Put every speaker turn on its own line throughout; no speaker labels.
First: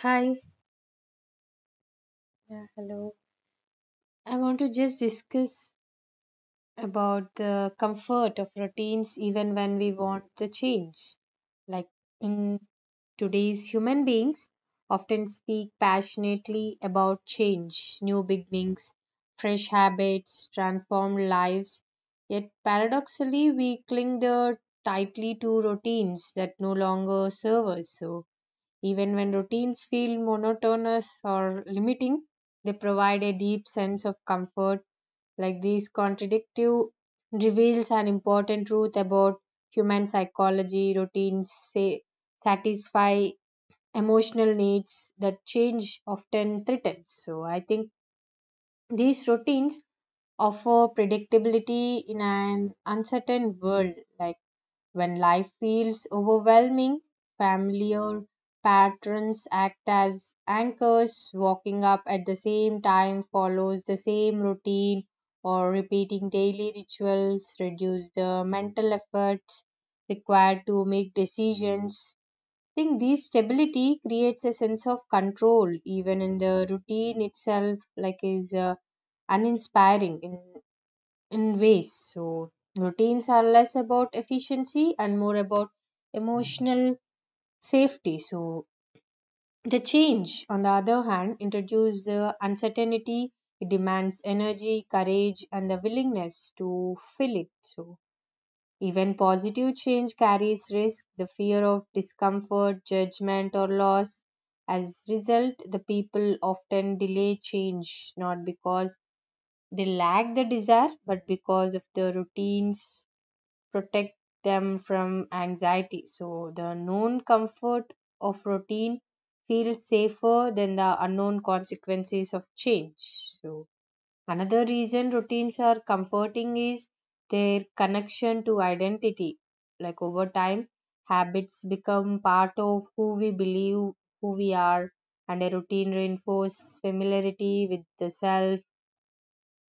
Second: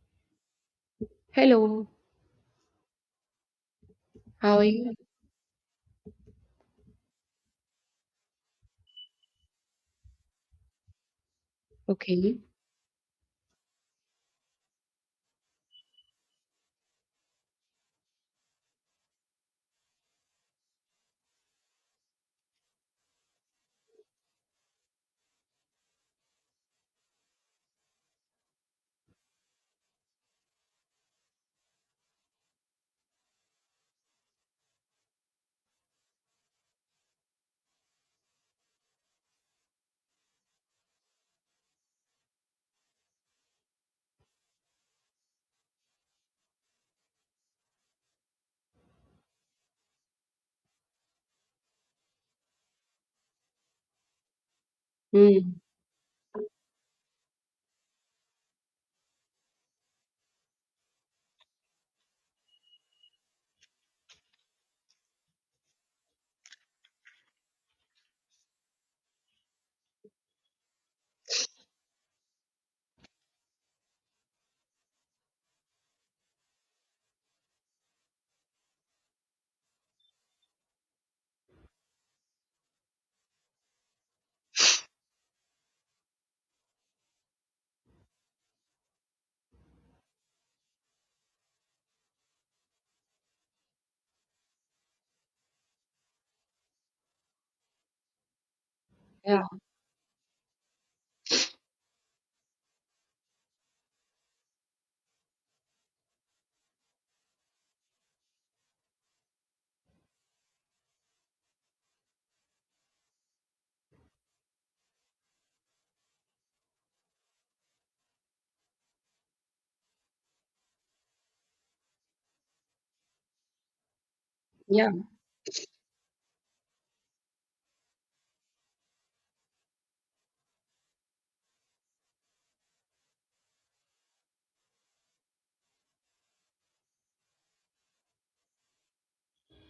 Hi.
Hello,
Yeah, hello. I
how
want
are
to
you?
just discuss about the comfort of routines even when we want the change. Like
Okay.
in today's human beings often speak passionately about change, new beginnings, fresh habits, transformed lives. Yet paradoxically we cling the tightly to routines that no longer serve us. So even when routines feel monotonous or limiting, they provide a deep sense of comfort. Like these contradictive reveals an important truth about human psychology. Routines say, satisfy emotional needs that change often threatens. So I think these routines offer predictability in an uncertain world. Like when life
Mm,
feels overwhelming, familiar patterns act as anchors. Walking up at the same time follows the same routine, or repeating daily rituals reduce the mental efforts required to make decisions. I think this stability creates a sense of control, even in the routine itself, like is uninspiring. In ways. So routines are less about efficiency and more about emotional safety. So the change, on the other hand, introduces the uncertainty. It demands energy, courage, and the willingness to feel it. So even
yeah,
positive change carries risk, the fear of discomfort, judgment, or loss. As result, the people often delay change not because they lack the desire, but because of the routines protect them from anxiety. So the known comfort of routine feels safer than the unknown consequences of change. So another
yeah,
reason routines are comforting is their connection to identity. Like over time, habits become part of who we believe who we are, and a routine reinforces familiarity with the self,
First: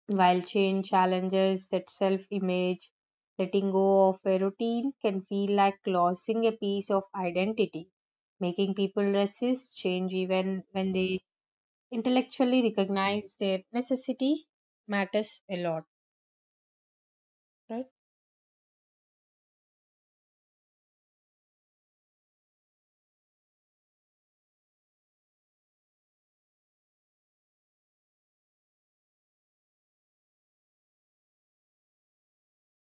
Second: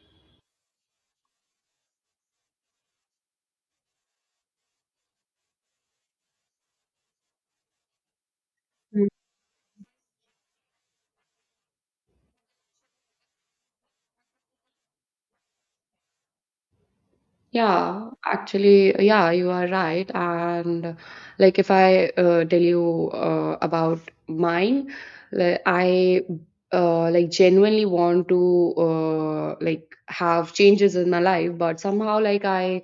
while change challenges that self image, letting go of a routine can feel like losing a piece of identity, making people
mm.
resist change even when they intellectually recognize their necessity matters a lot, right?
Yeah. Actually, yeah, you are right. And like, if I tell you about mine, like, I like genuinely want to like have changes in my life, but somehow like I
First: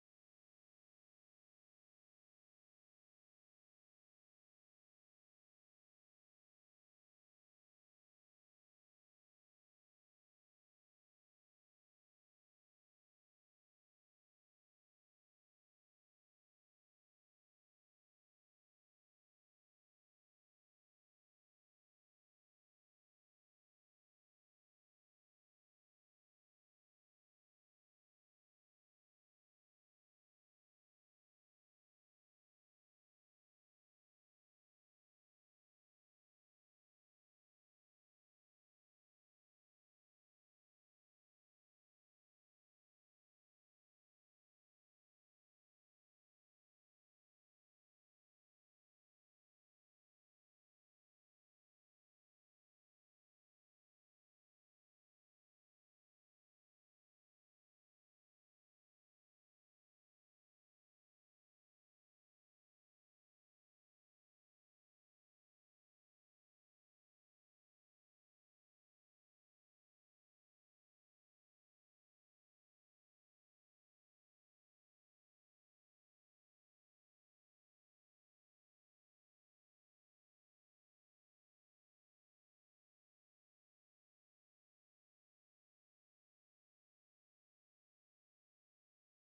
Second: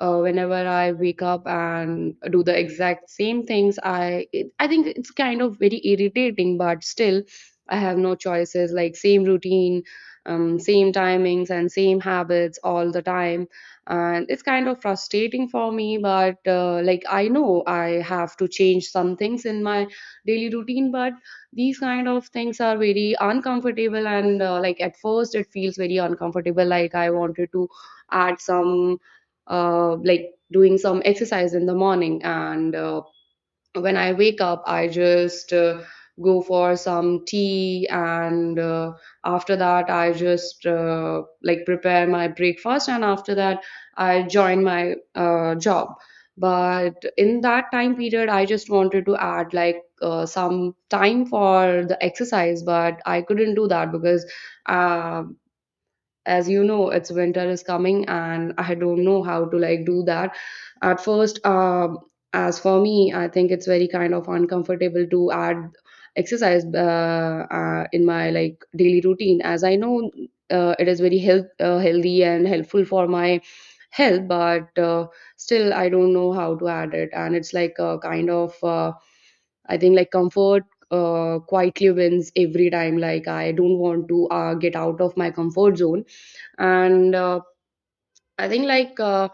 whenever I wake up and do the exact same things, I think it's kind of very irritating, but still, I have no choices. Like same routine, same timings, and same habits all the time, and it's kind of frustrating for me. But like I know I have to change some things in my daily routine, but these kind of things are very uncomfortable and like at first it feels very uncomfortable like I wanted to add some like doing some exercise in the morning. And when I wake up, I just go for some tea. And after that, I just like prepare my breakfast. And after that, I join my job. But in that time period, I just wanted to add like some time for the exercise, but I couldn't do that because uh, as you know it's winter is coming and I don't know how to like do that at first. As for me I think it's very kind of uncomfortable to add exercise in my like daily routine as I know it is very healthy and helpful for my health, but still I don't know how to add it, and it's like a kind of I think like comfort quietly wins every time, like I don't want to get out of my comfort zone. And I think like uh,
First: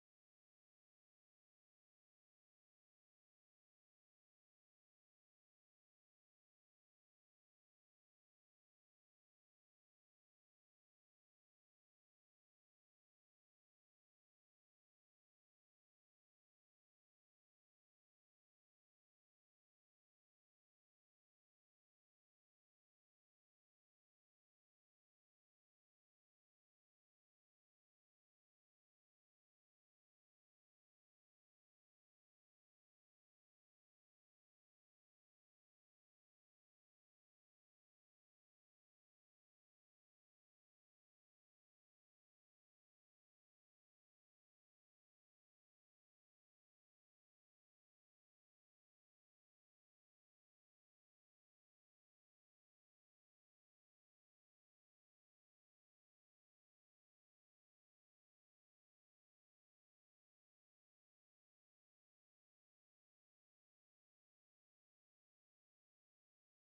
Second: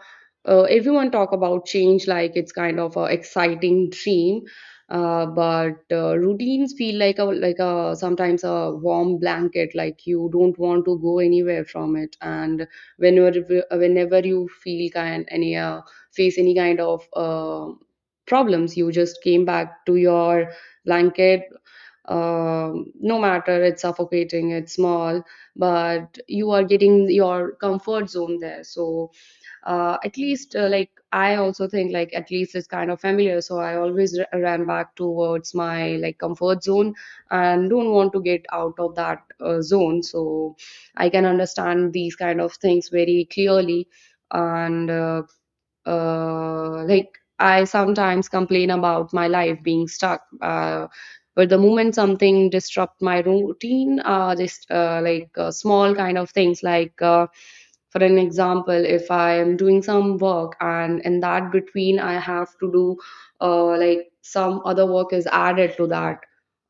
uh, everyone talk about change like it's kind of a exciting dream, but routines feel like a sometimes a warm blanket, like you don't want to go anywhere from it. And whenever you feel kind any face any kind of problems you just came back to your blanket, no matter it's suffocating, it's small, but you are getting your comfort zone there. So at least like I also think, like at least it's kind of familiar, so I always ran back towards my like comfort zone and don't want to get out of that zone. So I can understand these kind of things very clearly. And like I sometimes complain about my life being stuck, but the moment something disrupt my routine, just like small kind of things like for an example, if I am doing some work and in that between I have to do like some other work is added to that,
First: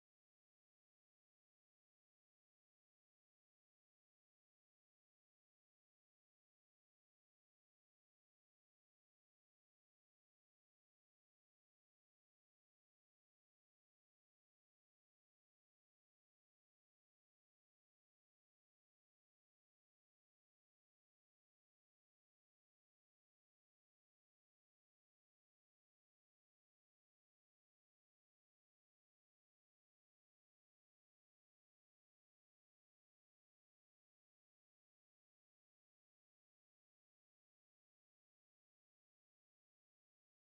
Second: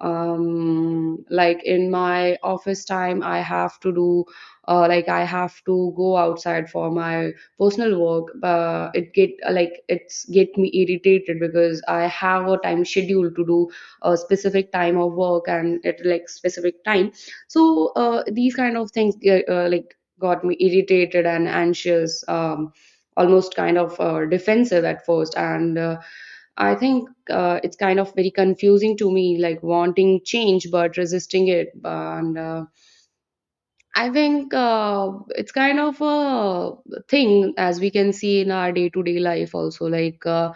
like in my office time I have to do like I have to go outside for my personal work, it get like it's get me irritated, because I have a time schedule to do a specific time of work and at like specific time. So these kind of things get, like got me irritated and anxious, almost kind of defensive at first. And I think it's kind of very confusing to me, like wanting change but resisting it. And I think it's kind of a thing as we can see in our day to day life also. Like,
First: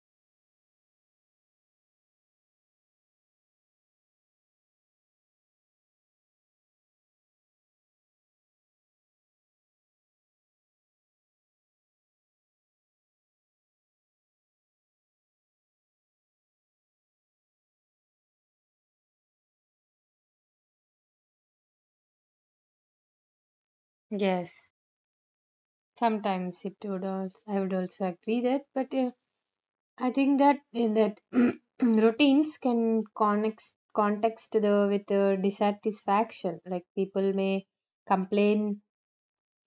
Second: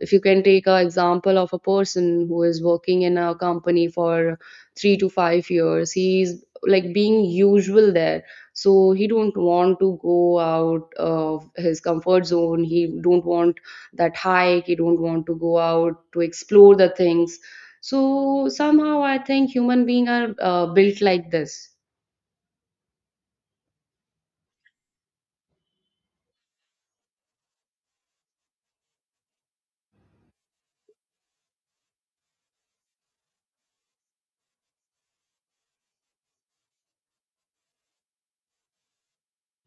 if you can take an example of a person who is working in a company for 3 to 5 years, he's like being usual there. So he don't want to go out of his comfort zone. He don't want that hike. He don't want to go out to explore the things. So somehow I think human beings are built like this.
Yes. Sometimes it would also, I would also agree that, but I think that in that routines can context the with the dissatisfaction. Like people may complain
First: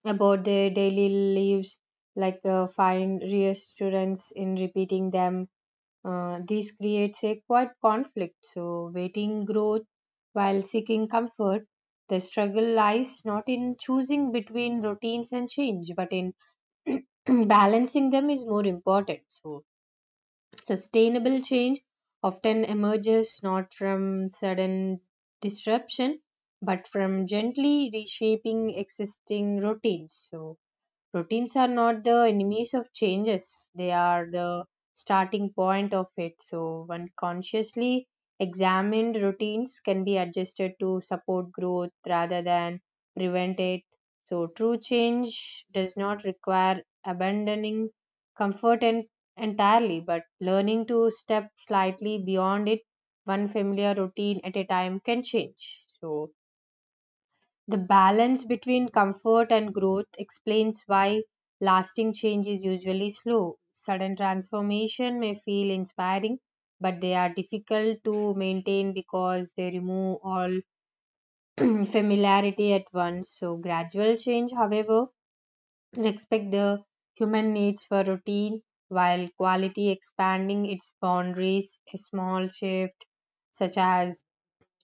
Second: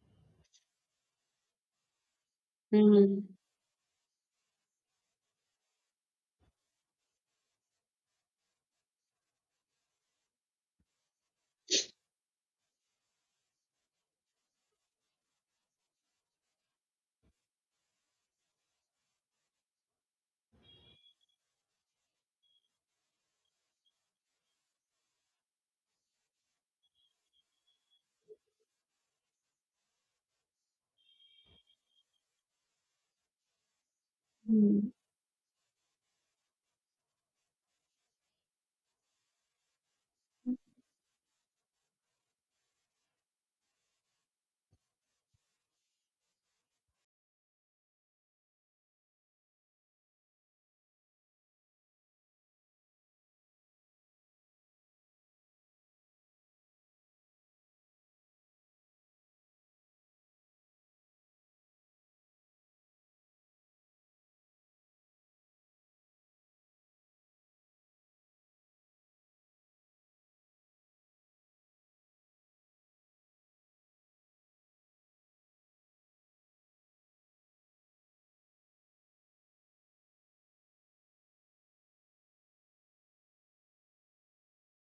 about their daily lives, like find
Hmm.
reassurance in repeating them. This creates a quite conflict. So, waiting growth while seeking comfort. The struggle lies not in choosing between routines and change, but in balancing them is more important. So, sustainable change often emerges not from sudden disruption but from gently reshaping existing routines. So, routines are not the enemies of changes, they are the
Mm.
starting point of it. So, when consciously examined, routines can be adjusted to support growth rather than prevent it. So, true change does not require abandoning comfort en- entirely, but learning to step slightly beyond it, one familiar routine at a time, can change. So, the balance between comfort and growth explains why lasting change is usually slow. Sudden transformation may feel inspiring, but they are difficult to maintain because they remove all familiarity at once. So, gradual change, however, respect the human needs for routine while quality expanding its boundaries. A small shift, such as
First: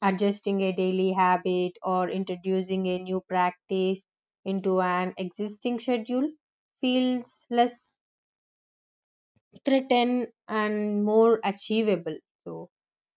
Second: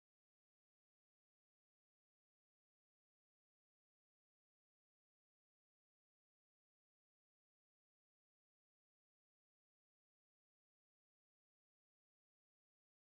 adjusting a daily habit or introducing a new practice into an existing schedule feels less threatened and more achievable. So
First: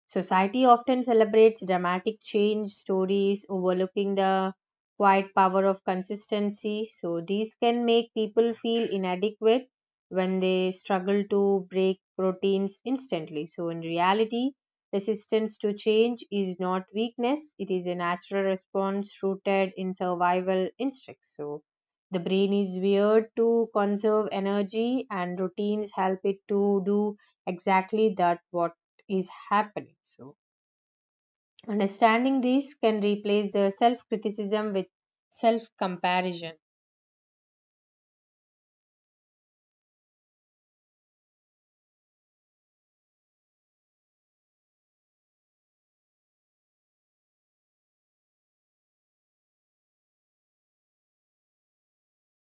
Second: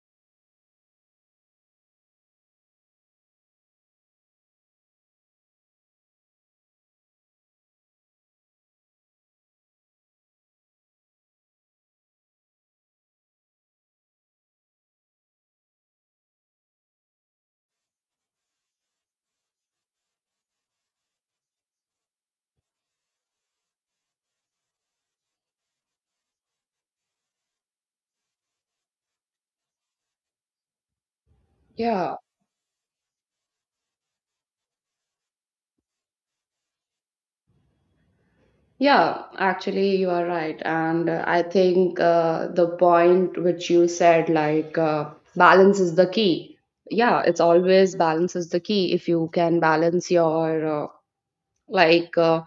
society often celebrates dramatic change stories, overlooking the quiet power of consistency. So, these can make people feel inadequate when they struggle to break routines instantly. So, in reality, resistance to change is not weakness, it is a natural response rooted in survival instincts. So, the brain is wired to conserve energy, and routines help it to do exactly that what is happening. So,
Yeah,
understanding this can replace the self criticism with self comparison.
yeah, actually, you are right. And I think the point which you said, like, balance is the key. Yeah, it's always balance is the key. If you can balance your, like, uh,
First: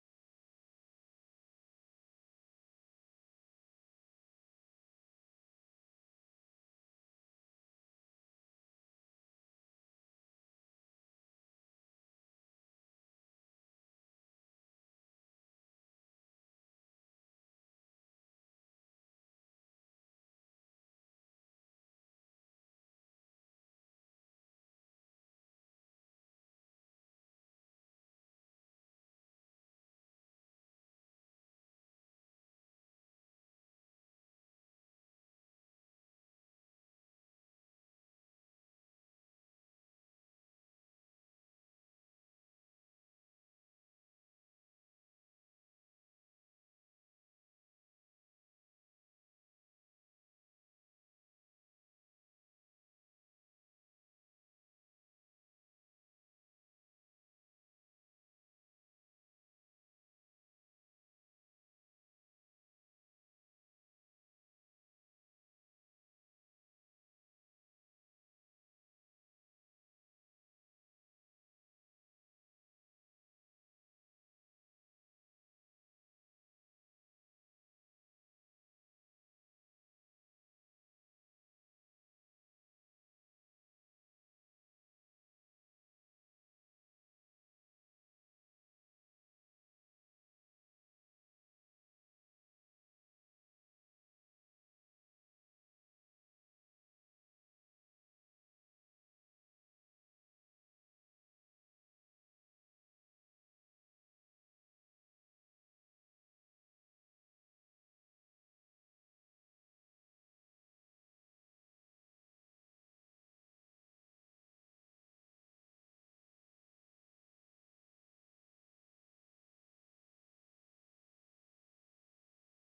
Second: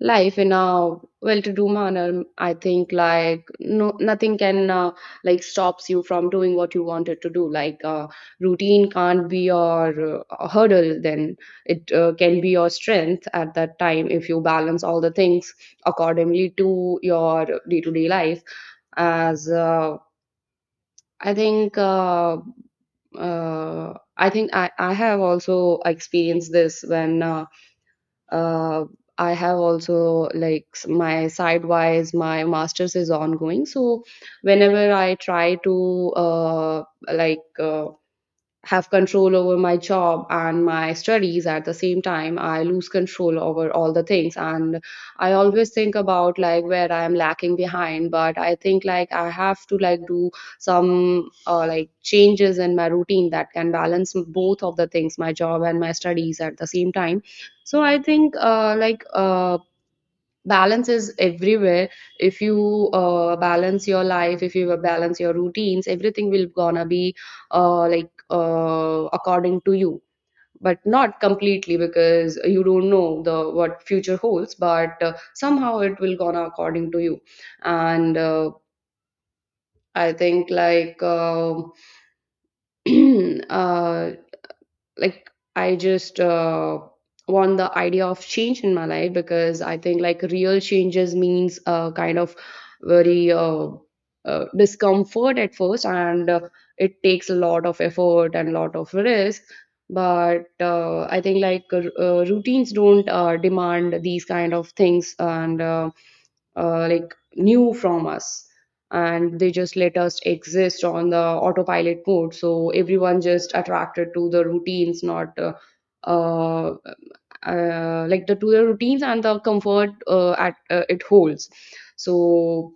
life in a well-to-do manner, I think like no nothing can like stops you from doing what you wanted to do, like routine can't be your hurdle, then it can be your strength at that time, if you balance all the things accordingly to your day-to-day life, as I think uh, I have also experienced this when uh, I have also like my sidewise my masters is ongoing. So whenever I try to like uh, have control over my job and my studies at the same time, I lose control over all the things, and I always think about like where I am lacking behind, but I think like I have to like do some like changes in my routine that can balance both of the things, my job and my studies at the same time. So I think balance is everywhere. If you balance your life, if you balance your routines, everything will gonna be according to you, but not completely, because you don't know the what future holds, but somehow it will gonna according to you. And I think like uh, like I just want the idea of change in my life, because I think like real changes means kind of very discomfort at first, and it takes a lot of effort and a lot of risk. But I think like routines don't demand these kind of things, and like knew from us, and they just let us exist on the autopilot mode. So everyone just attracted to the routines, not uh, like the to the routines and the comfort at it holds. So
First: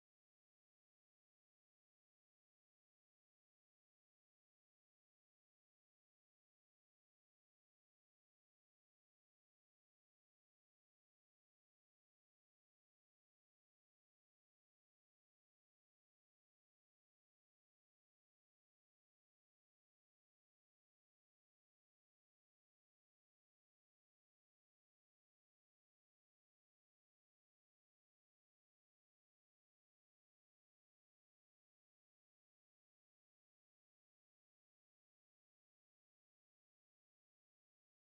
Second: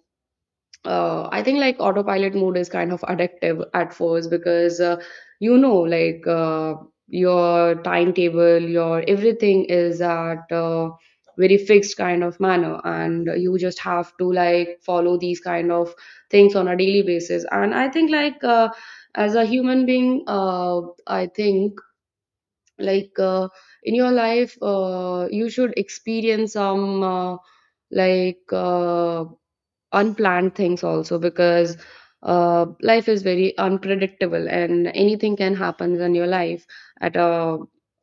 I think like autopilot mode is kind of addictive at first, because you know, like your timetable, your everything is at very fixed kind of manner, and you just have to like follow these kind of things on a daily basis. And I think like as a human being, I think like in your life, you should experience some like, unplanned things also, because life is very unpredictable and anything can happen in your life at a,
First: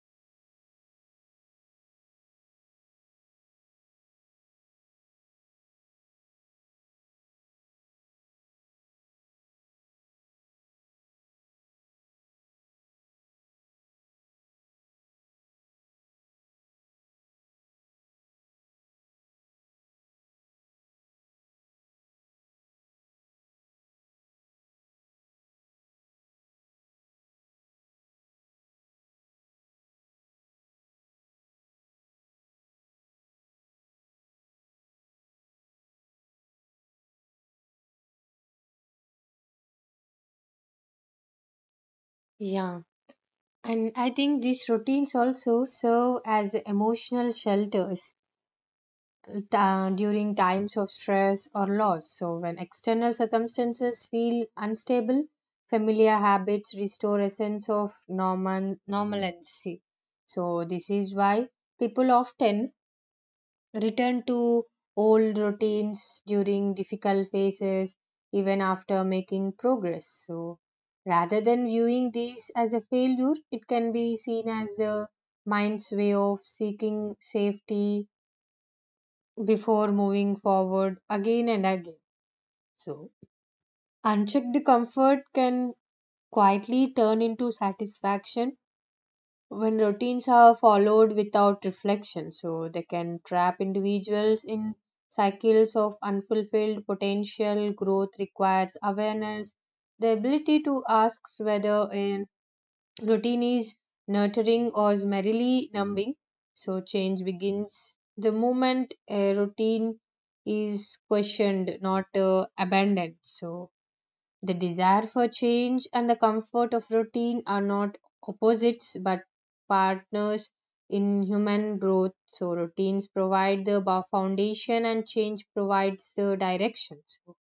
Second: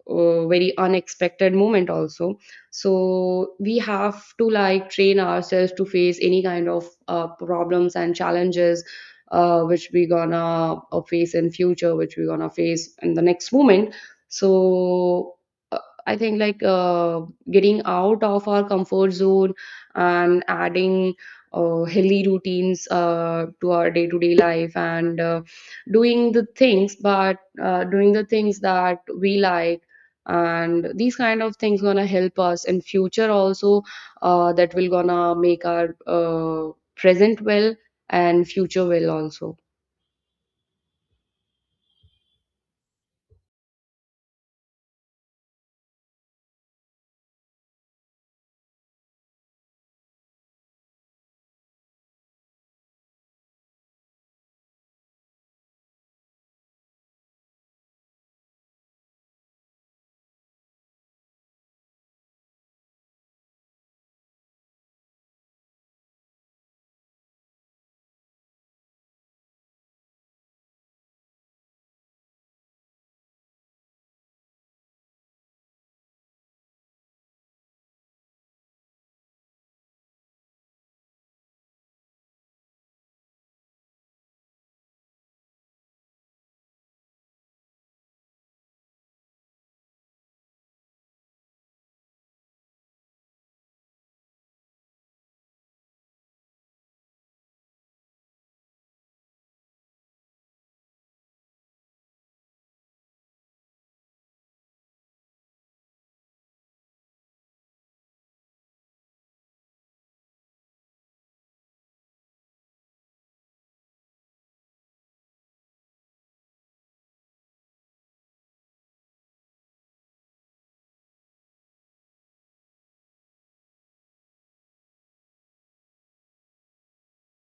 uh very unexpected moment also. So we have to like train ourselves to face any kind of problems and challenges which we gonna face in future, which we gonna face in the next moment. So uh, I think like getting out of our comfort zone and adding healthy routines to our day-to-day life and doing the things, but doing the things that we like, and these kind of things gonna help us in future also, that will gonna make our present well and future well also.
Yeah. And I think these routines also serve as emotional shelters during times of stress or loss. So, when external circumstances feel unstable, familiar habits restore a sense of normal, normalcy. So, this is why people often return to old routines during difficult phases, even after making progress. So, rather than viewing these as a failure, it can be seen as the mind's way of seeking safety before moving forward again and again. So, unchecked comfort can quietly turn into satisfaction when routines are followed without reflection, so they can trap individuals in cycles of unfulfilled potential. Growth requires awareness, the ability to ask whether a routine is nurturing or is merely numbing. So change begins the moment a routine is questioned, not abandoned. So the desire for change and the comfort of routine are not opposites but partners in human growth. So, routines provide the foundation and change provides the direction. So,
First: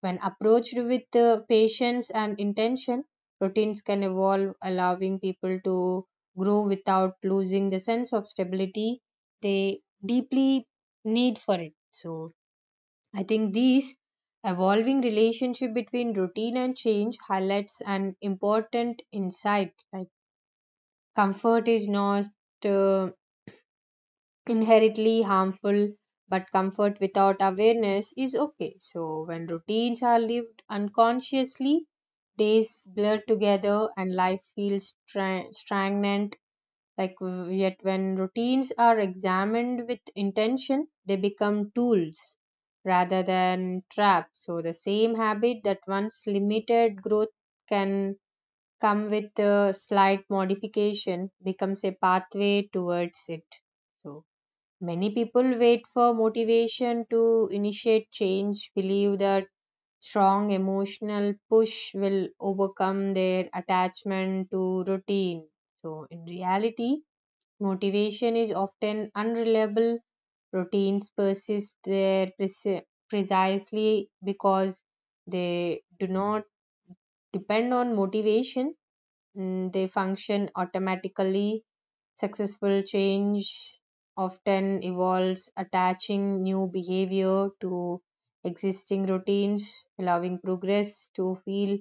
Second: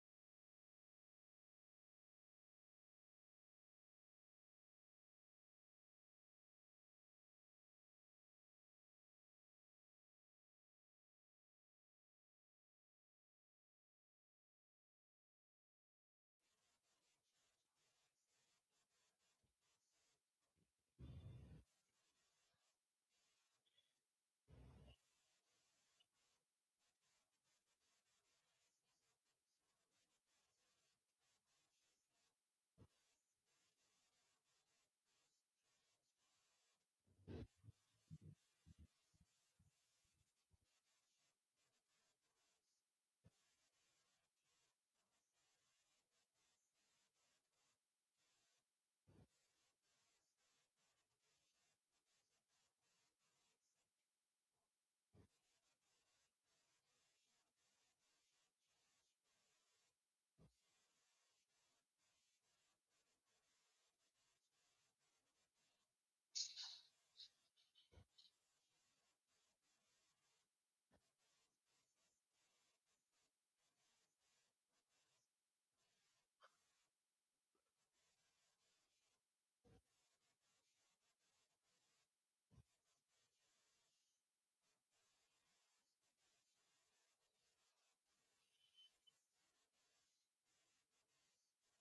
when approached with patience and intention, routines can evolve, allowing people to grow without losing the sense of stability they deeply need for it. So, I think these evolving relationship between routine and change highlights an important insight. Like comfort is not uh, inherently harmful, but comfort without awareness is okay. So when routines are lived unconsciously, days blur together and life feels stagnant like yet when routines are examined with intention they become tools rather than traps. So the same habit that once limited growth can come with a slight modification becomes a pathway towards it. So many people wait for motivation to initiate change, believe that strong emotional push will overcome their attachment to routine. So in reality motivation is often unreliable. Routines persist there precisely because they do not depend on motivation. Mm, they function automatically. Successful change often involves attaching new behavior to existing routines, allowing progress to feel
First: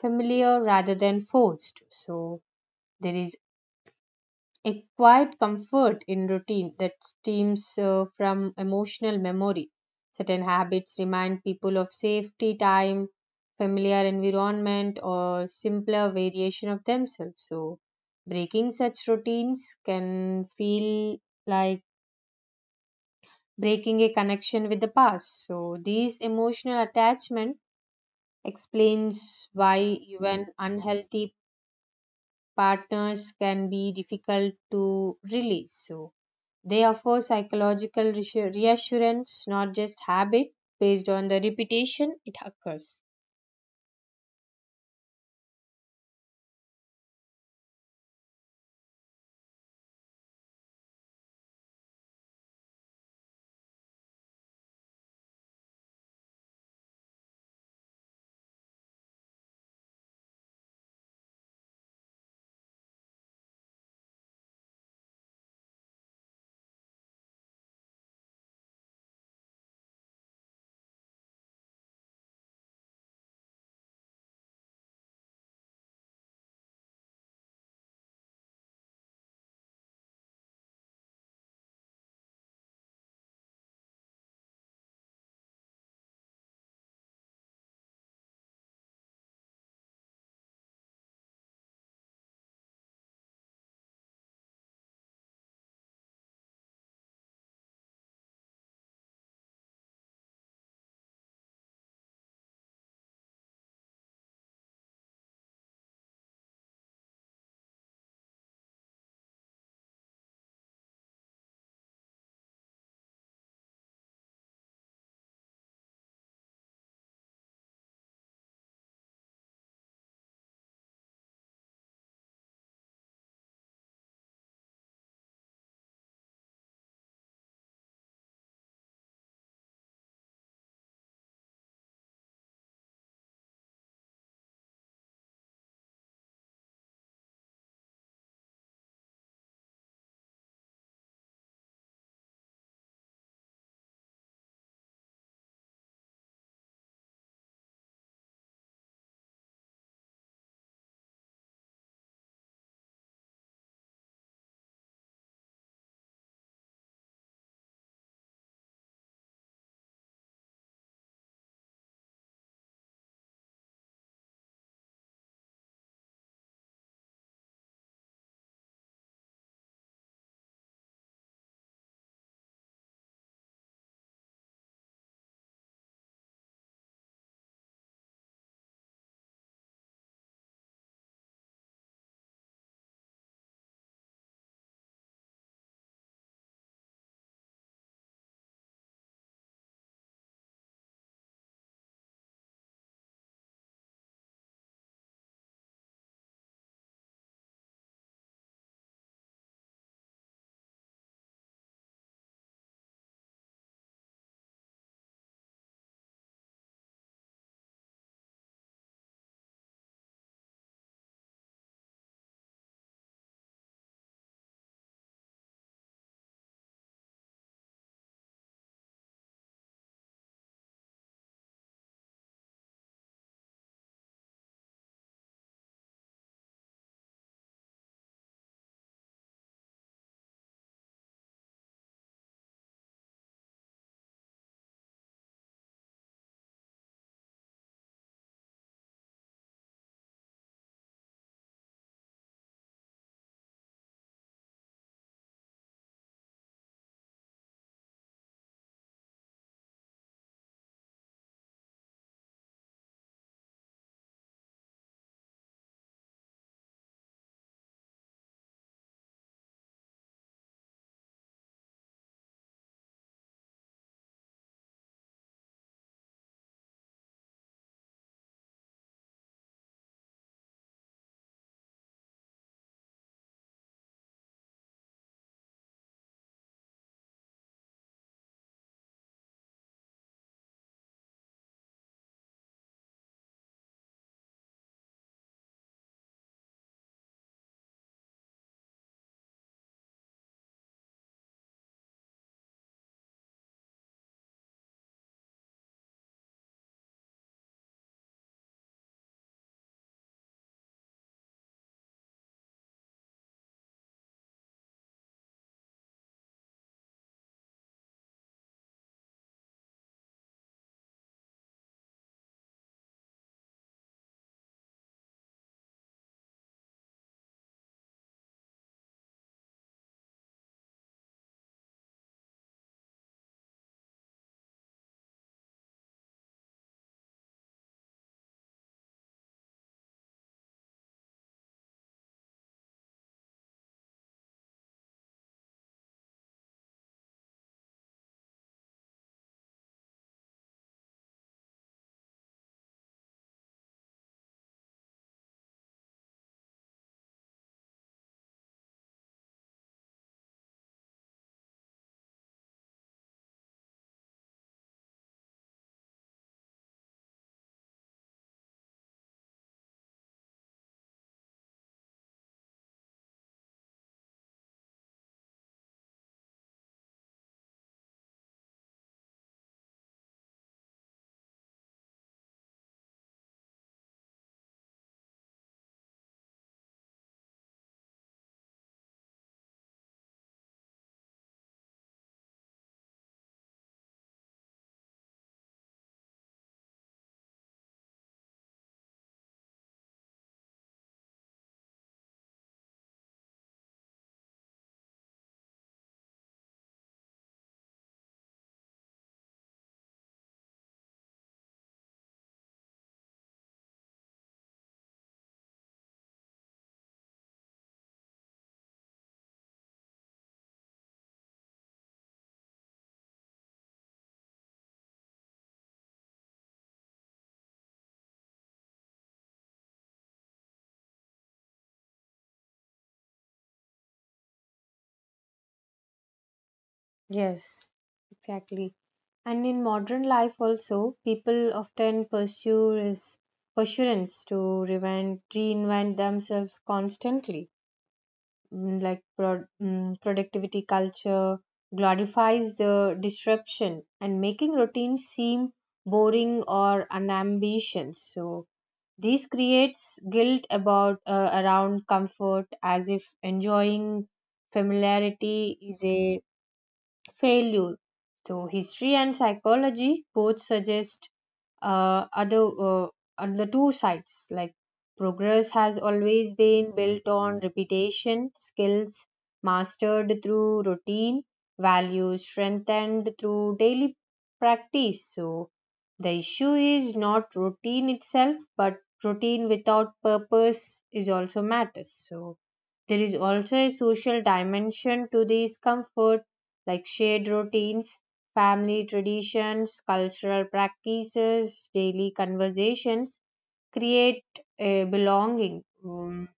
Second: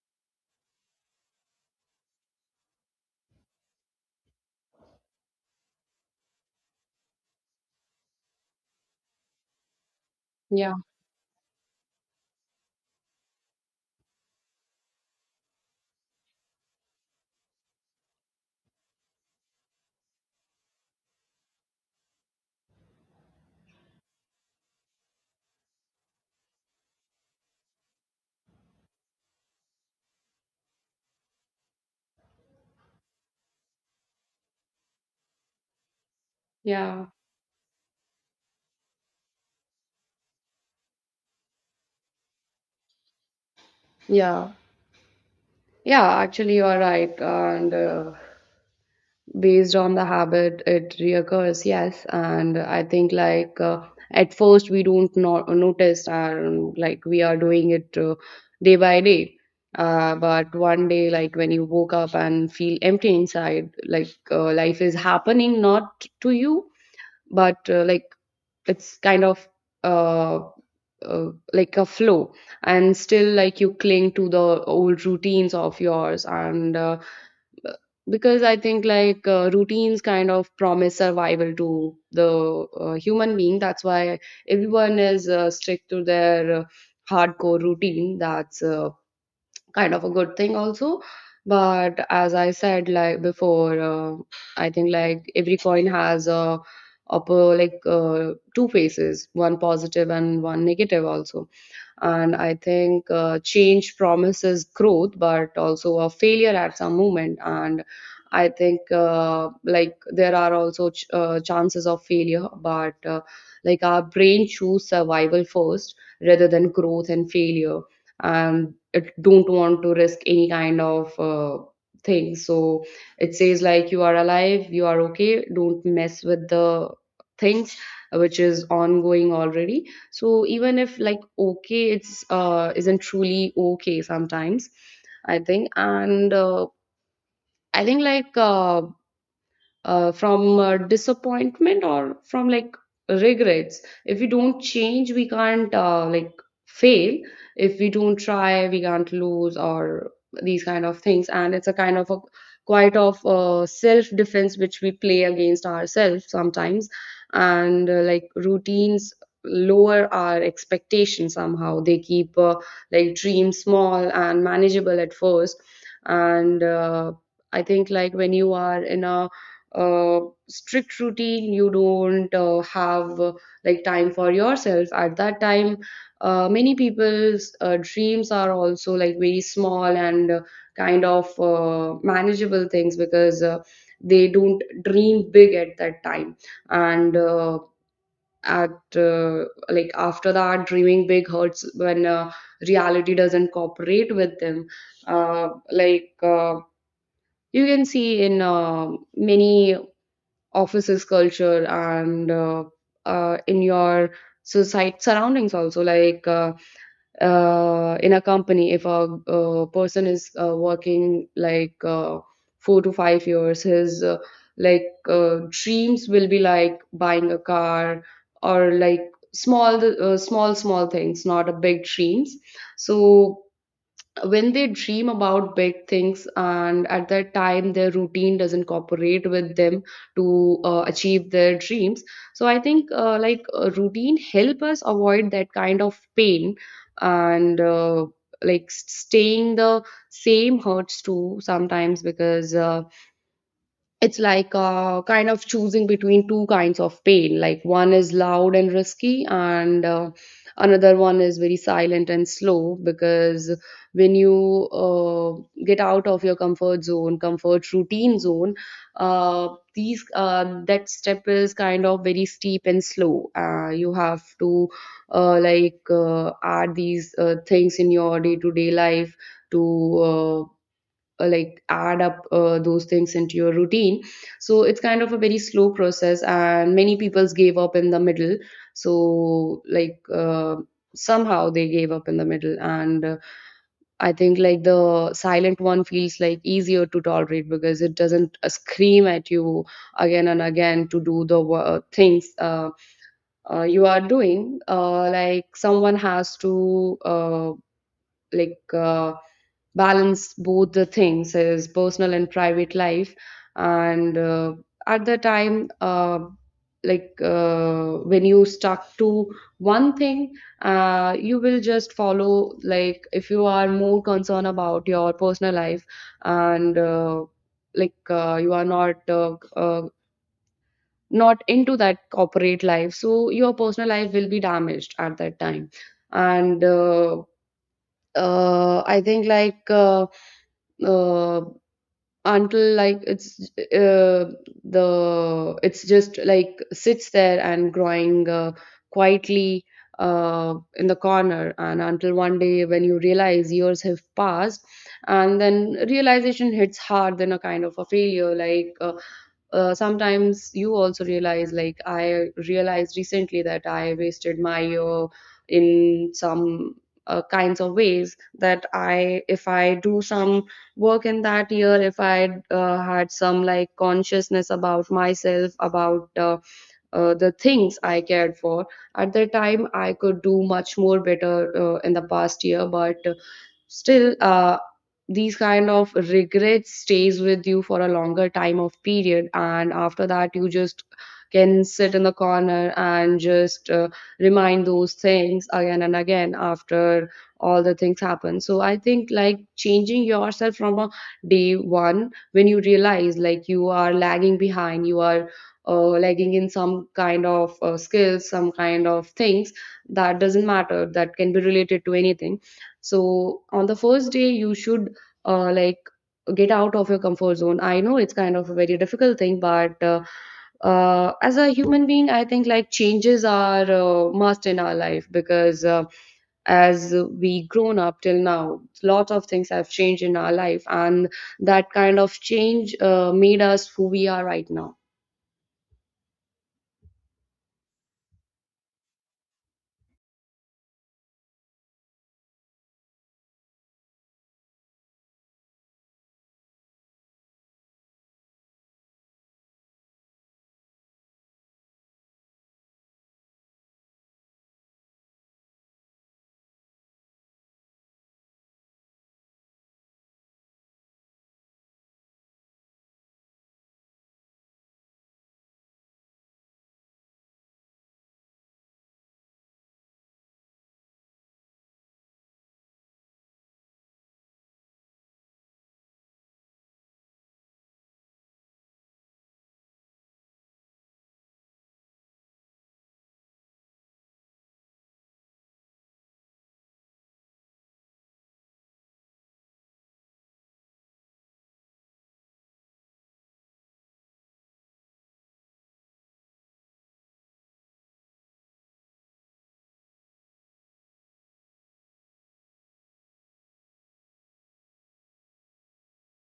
familiar rather than forced. So, there is a quiet comfort in routine that stems from emotional memory. Certain
Yeah.
habits remind people of safety, time, familiar environment, or simpler variation of themselves. So, breaking such routines can feel like breaking a connection with the past. So, these emotional attachment explains why even unhealthy partners can be difficult to release. So, they
Yeah.
offer psychological reassurance, not just habit, based on the repetition it occurs.
Yeah, yeah, actually you are right. And based on the habit it reoccurs, yes. And I think like at first we don't not notice, and like we are doing it day by day, but one day, like when you woke up and feel empty inside, like life is happening not to you, but like it's kind of uh, like a flow, and still like you cling to the old routines of yours. And because I think like routines kind of promise survival to the human being, that's why everyone is strict to their hardcore routine. That's kind of a good thing also. But as I said like before, I think like every coin has a upper, like two faces, one positive and one negative also. And I think change promises growth but also a failure at some moment. And I think like there are also chances of failure, but like our brain choose survival first rather than growth and failure, and it don't want to risk any kind of thing. So it says like you are alive, you are okay, don't mess with the things which is ongoing already. So even if like okay, it's isn't truly okay sometimes, I think. And I think like from disappointment or from like regrets, if we don't change we can't like fail, if we don't try we can't lose, or these kind of things. And it's a kind of a quite of self defense which we play against ourselves sometimes. And like routines lower our expectations somehow, they keep like dreams small and manageable at first. And I think like when you are in a uh, strict routine you don't have like time for yourself at that time, many people's dreams are also like very small and kind of manageable things because they don't dream big at that time. And at Like after that, dreaming big hurts when reality doesn't cooperate with them. uh, like uh, you can see in many offices culture, and in your society surroundings also. In a company, if a, person is working like 4 to 5 years, his dreams will be like buying a car or like small, small, small things, not a big dreams. So when they dream about big things and at that time their routine doesn't cooperate with them to achieve their dreams, so I think routine help us avoid that kind of pain. And Like staying the same hurts too sometimes, because it's like kind of choosing between two kinds of pain. Like one is loud and risky, and another one is very silent and slow. Because when you get out of your comfort zone, comfort routine zone, uh, these that step is kind of very steep and slow. You have to add these things in your day to day life to uh, add up those things into your routine. So it's kind of a very slow process, and many people's gave up in the middle. So somehow they gave up in the middle. And I think like the silent one feels like easier to tolerate because it doesn't scream at you again and again to do the things you are doing. Like someone has to like uh, balance both the things, his personal and private life. And at the time like When you stuck to one thing, you will just follow, like if you are more concerned about your personal life and like you are not not into that corporate life, so your personal life will be damaged at that time. And I think uh, until it's just like sits there and growing quietly in the corner, and until one day when you realize years have passed and then realization hits hard, then a kind of a failure. Sometimes you also realize, like I realized recently that I wasted my year in some kinds of ways that I, if I do some work in that year, if I had some like consciousness about myself, about the things I cared for. At that time, I could do much more better in the past year, but still, these kind of regrets stays with you for a longer time of period, and after that, you just can sit in the corner and just remind those things again and again after all the things happen. So I think like changing yourself from a day one when you realize like you are lagging behind, you are lagging in some kind of skills, some kind of things. That doesn't matter, that can be related to anything. So on the first day, you should uh, like get out of your comfort zone. I know it's kind of a very difficult thing, but as a human being, I think like changes are must in our life, because as we grown up till now, lots of things have changed in our life, and that kind of change made us who we are right now.
Yes, exactly. And in modern life also, people often pursue is assurance to reinvent themselves constantly. Mm, like productivity culture glorifies the disruption and making routines seem boring or unambitious. So this creates guilt about around comfort as if enjoying familiarity is a failure. So history and psychology both suggest other on the two sides, like progress has always been built on repetition, skills mastered through routine, values strengthened through daily practice. So the issue is not routine itself but routine without purpose is also matters. So there is also a social dimension to these comfort, like shared routines, family traditions, cultural practices, daily conversations create a belonging.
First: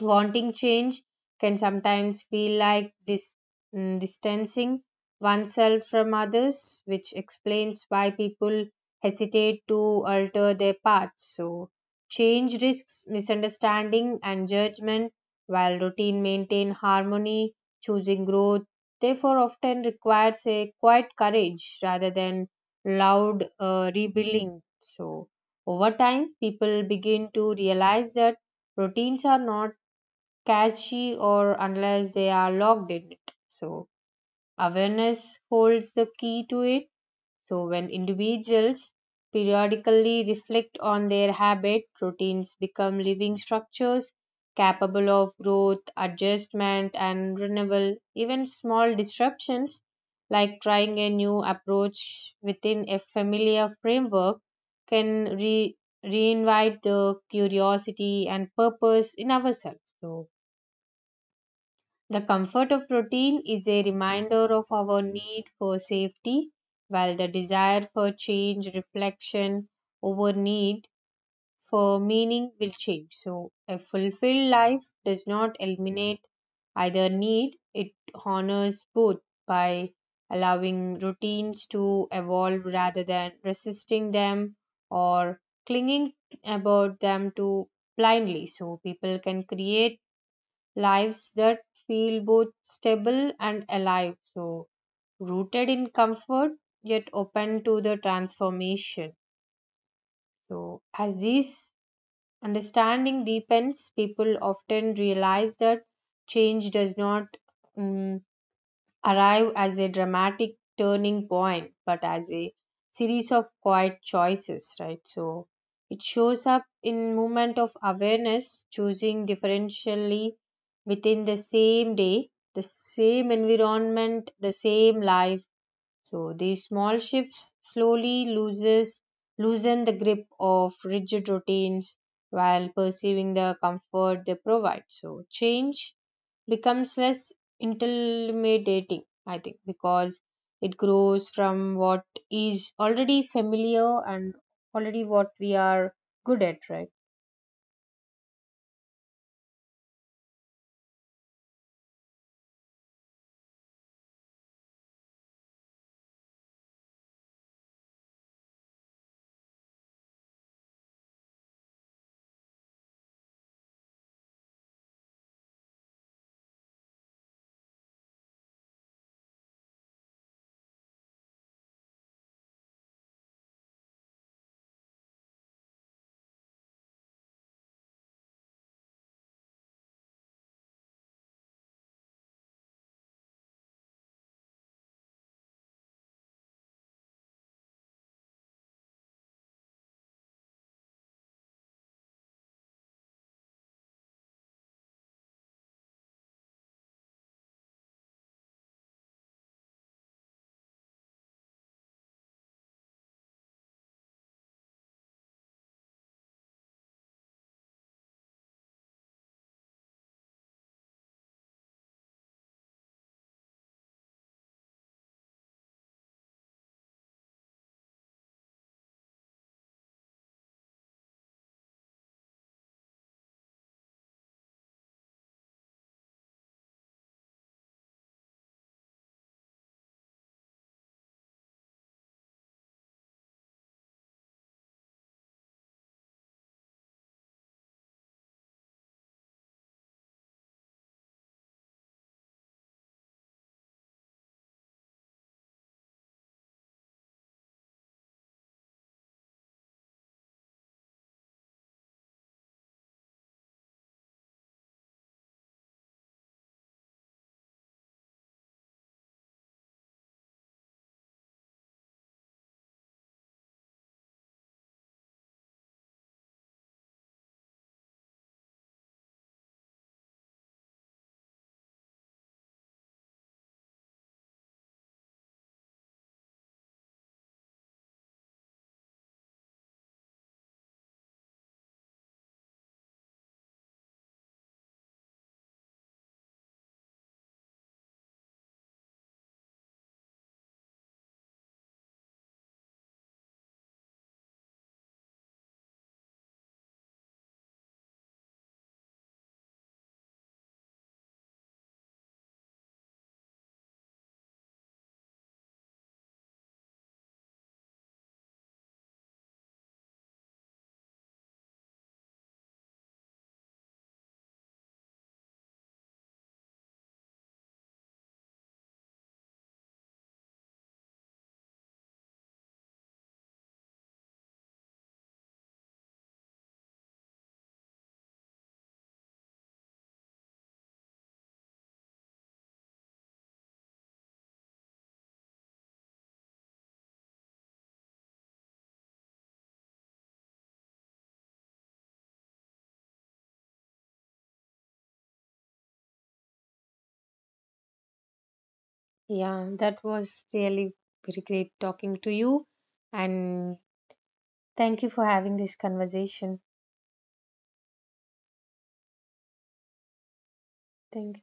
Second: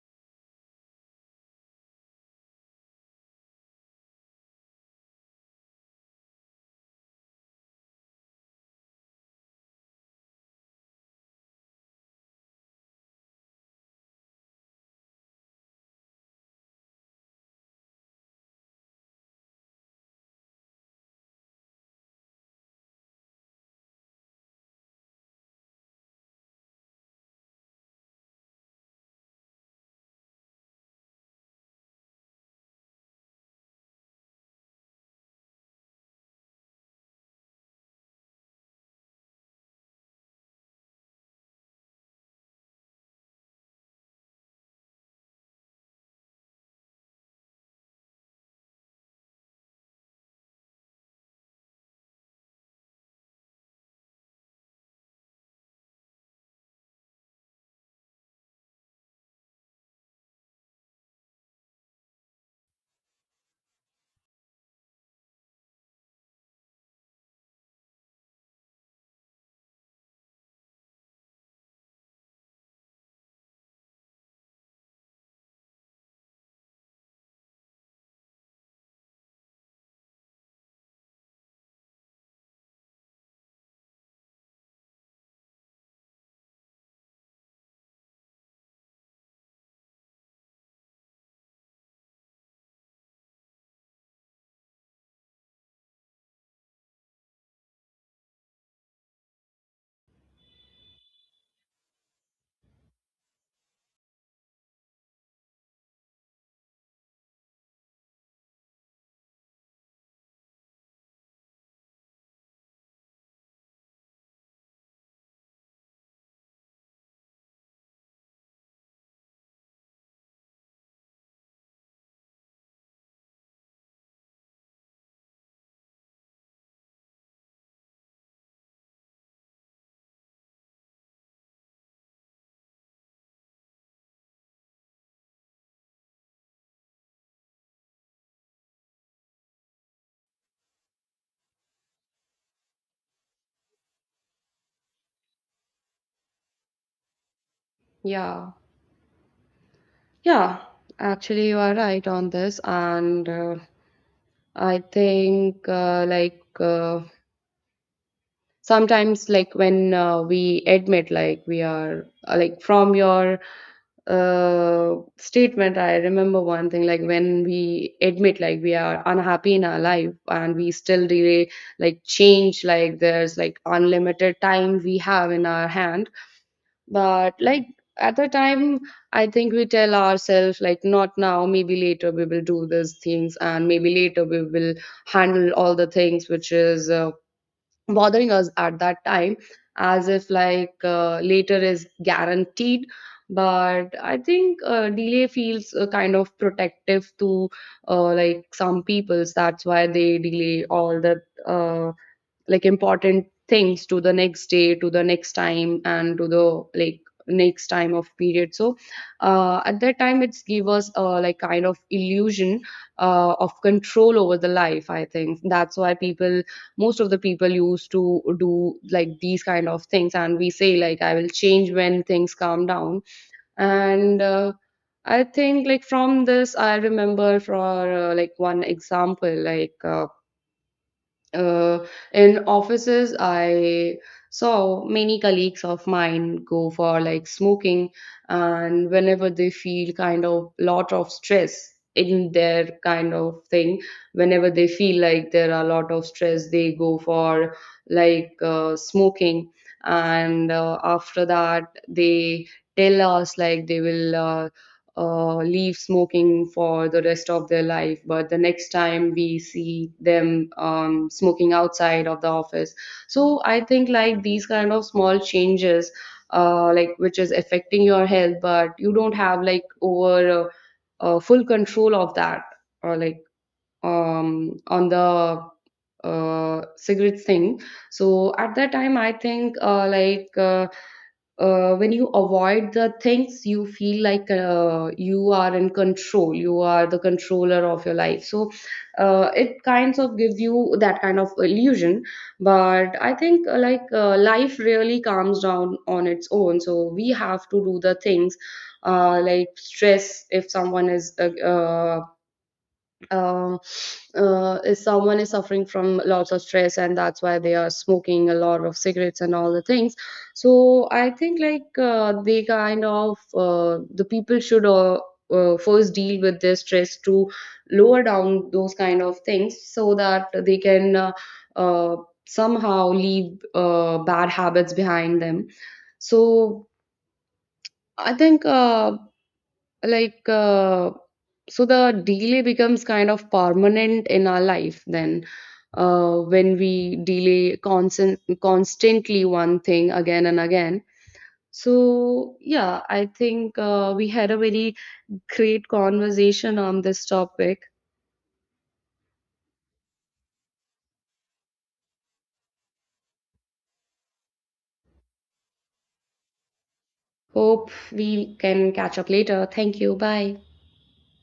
Wanting change can sometimes feel like distancing oneself from others, which explains why people hesitate to alter their paths. So, change risks misunderstanding and judgment, while routine maintain harmony, choosing growth, therefore often requires a quiet courage rather than loud rebuilding. So, over time, people begin to realize that routines are not catchy or unless they are logged in it. So awareness holds the key to it. So when individuals periodically reflect on their habit, routines become living structures capable of growth, adjustment and renewal. Even small disruptions like trying a new approach within a familiar framework can reinvite the curiosity and purpose in ourselves. So the comfort of routine is a reminder of our need for safety, while the desire for change, reflection over need for meaning will change. So, a fulfilled life does not eliminate either need, it honors both by allowing routines to evolve rather than resisting them or clinging about them too blindly, so people can create lives that feel both stable and alive. So, rooted in comfort yet open to the transformation. So, as this understanding deepens, people often realize that change does not mm arrive as a dramatic turning point, but as a series of quiet choices, right? So it shows up in moment of awareness, choosing differentially within the same day, the same environment, the same life. So these small shifts slowly loses loosen the grip of rigid routines while perceiving the comfort they provide. So change becomes less intimidating, I think, because it grows from what is already familiar and already what we are good at, right?
Yeah. Yeah, actually, you are right on this, and I think sometimes, like when we admit, like we are like from your statement, I remember one thing, like when we admit, like we are unhappy in our life, and we still delay, like change, like there's like unlimited time we have in our hand, but like at the time I think we tell ourselves like not now, maybe later we will do these things, and maybe later we will handle all the things which is bothering us at that time, as if like later is guaranteed. But I think delay feels kind of protective to like some peoples, that's why they delay all the uh, like important things to the next day, to the next time, and to the like next time of period. So at that time it's give us a like kind of illusion of control over the life. I think that's why people, most of the people used to do like these kind of things, and we say like I will change when things calm down. And I think like from this I remember for like one example, like uh, in offices I saw many colleagues of mine go for like smoking, and whenever they feel kind of lot of stress in their kind of thing, whenever they feel like there are a lot of stress, they go for like smoking. And After that, they tell us like they will leave smoking for the rest of their life. But the next time we see them smoking outside of the office. So I think like these kind of small changes, like which is affecting your health, but you don't have like over full control of that, or like on the cigarette thing. So at that time, I think when you avoid the things, you feel like you are in control. You are the controller of your life. So it kinds of gives you that kind of illusion. But I think life really calms down on its own. So we have to do the things. Like stress, if someone is uh, someone is suffering from lots of stress, and that's why they are smoking a lot of cigarettes and all the things. So I think they kind of the people should first deal with their stress to lower down those kind of things, so that they can uh, somehow leave bad habits behind them. So I think like uh, so the delay becomes kind of permanent in our life, then when we delay constantly one thing again and again. So yeah, I think we had a very great conversation on this topic.
Yeah, that was really very great talking to you, and thank you for having this conversation.
Hope we can catch up later. Thank you. Bye.
Thank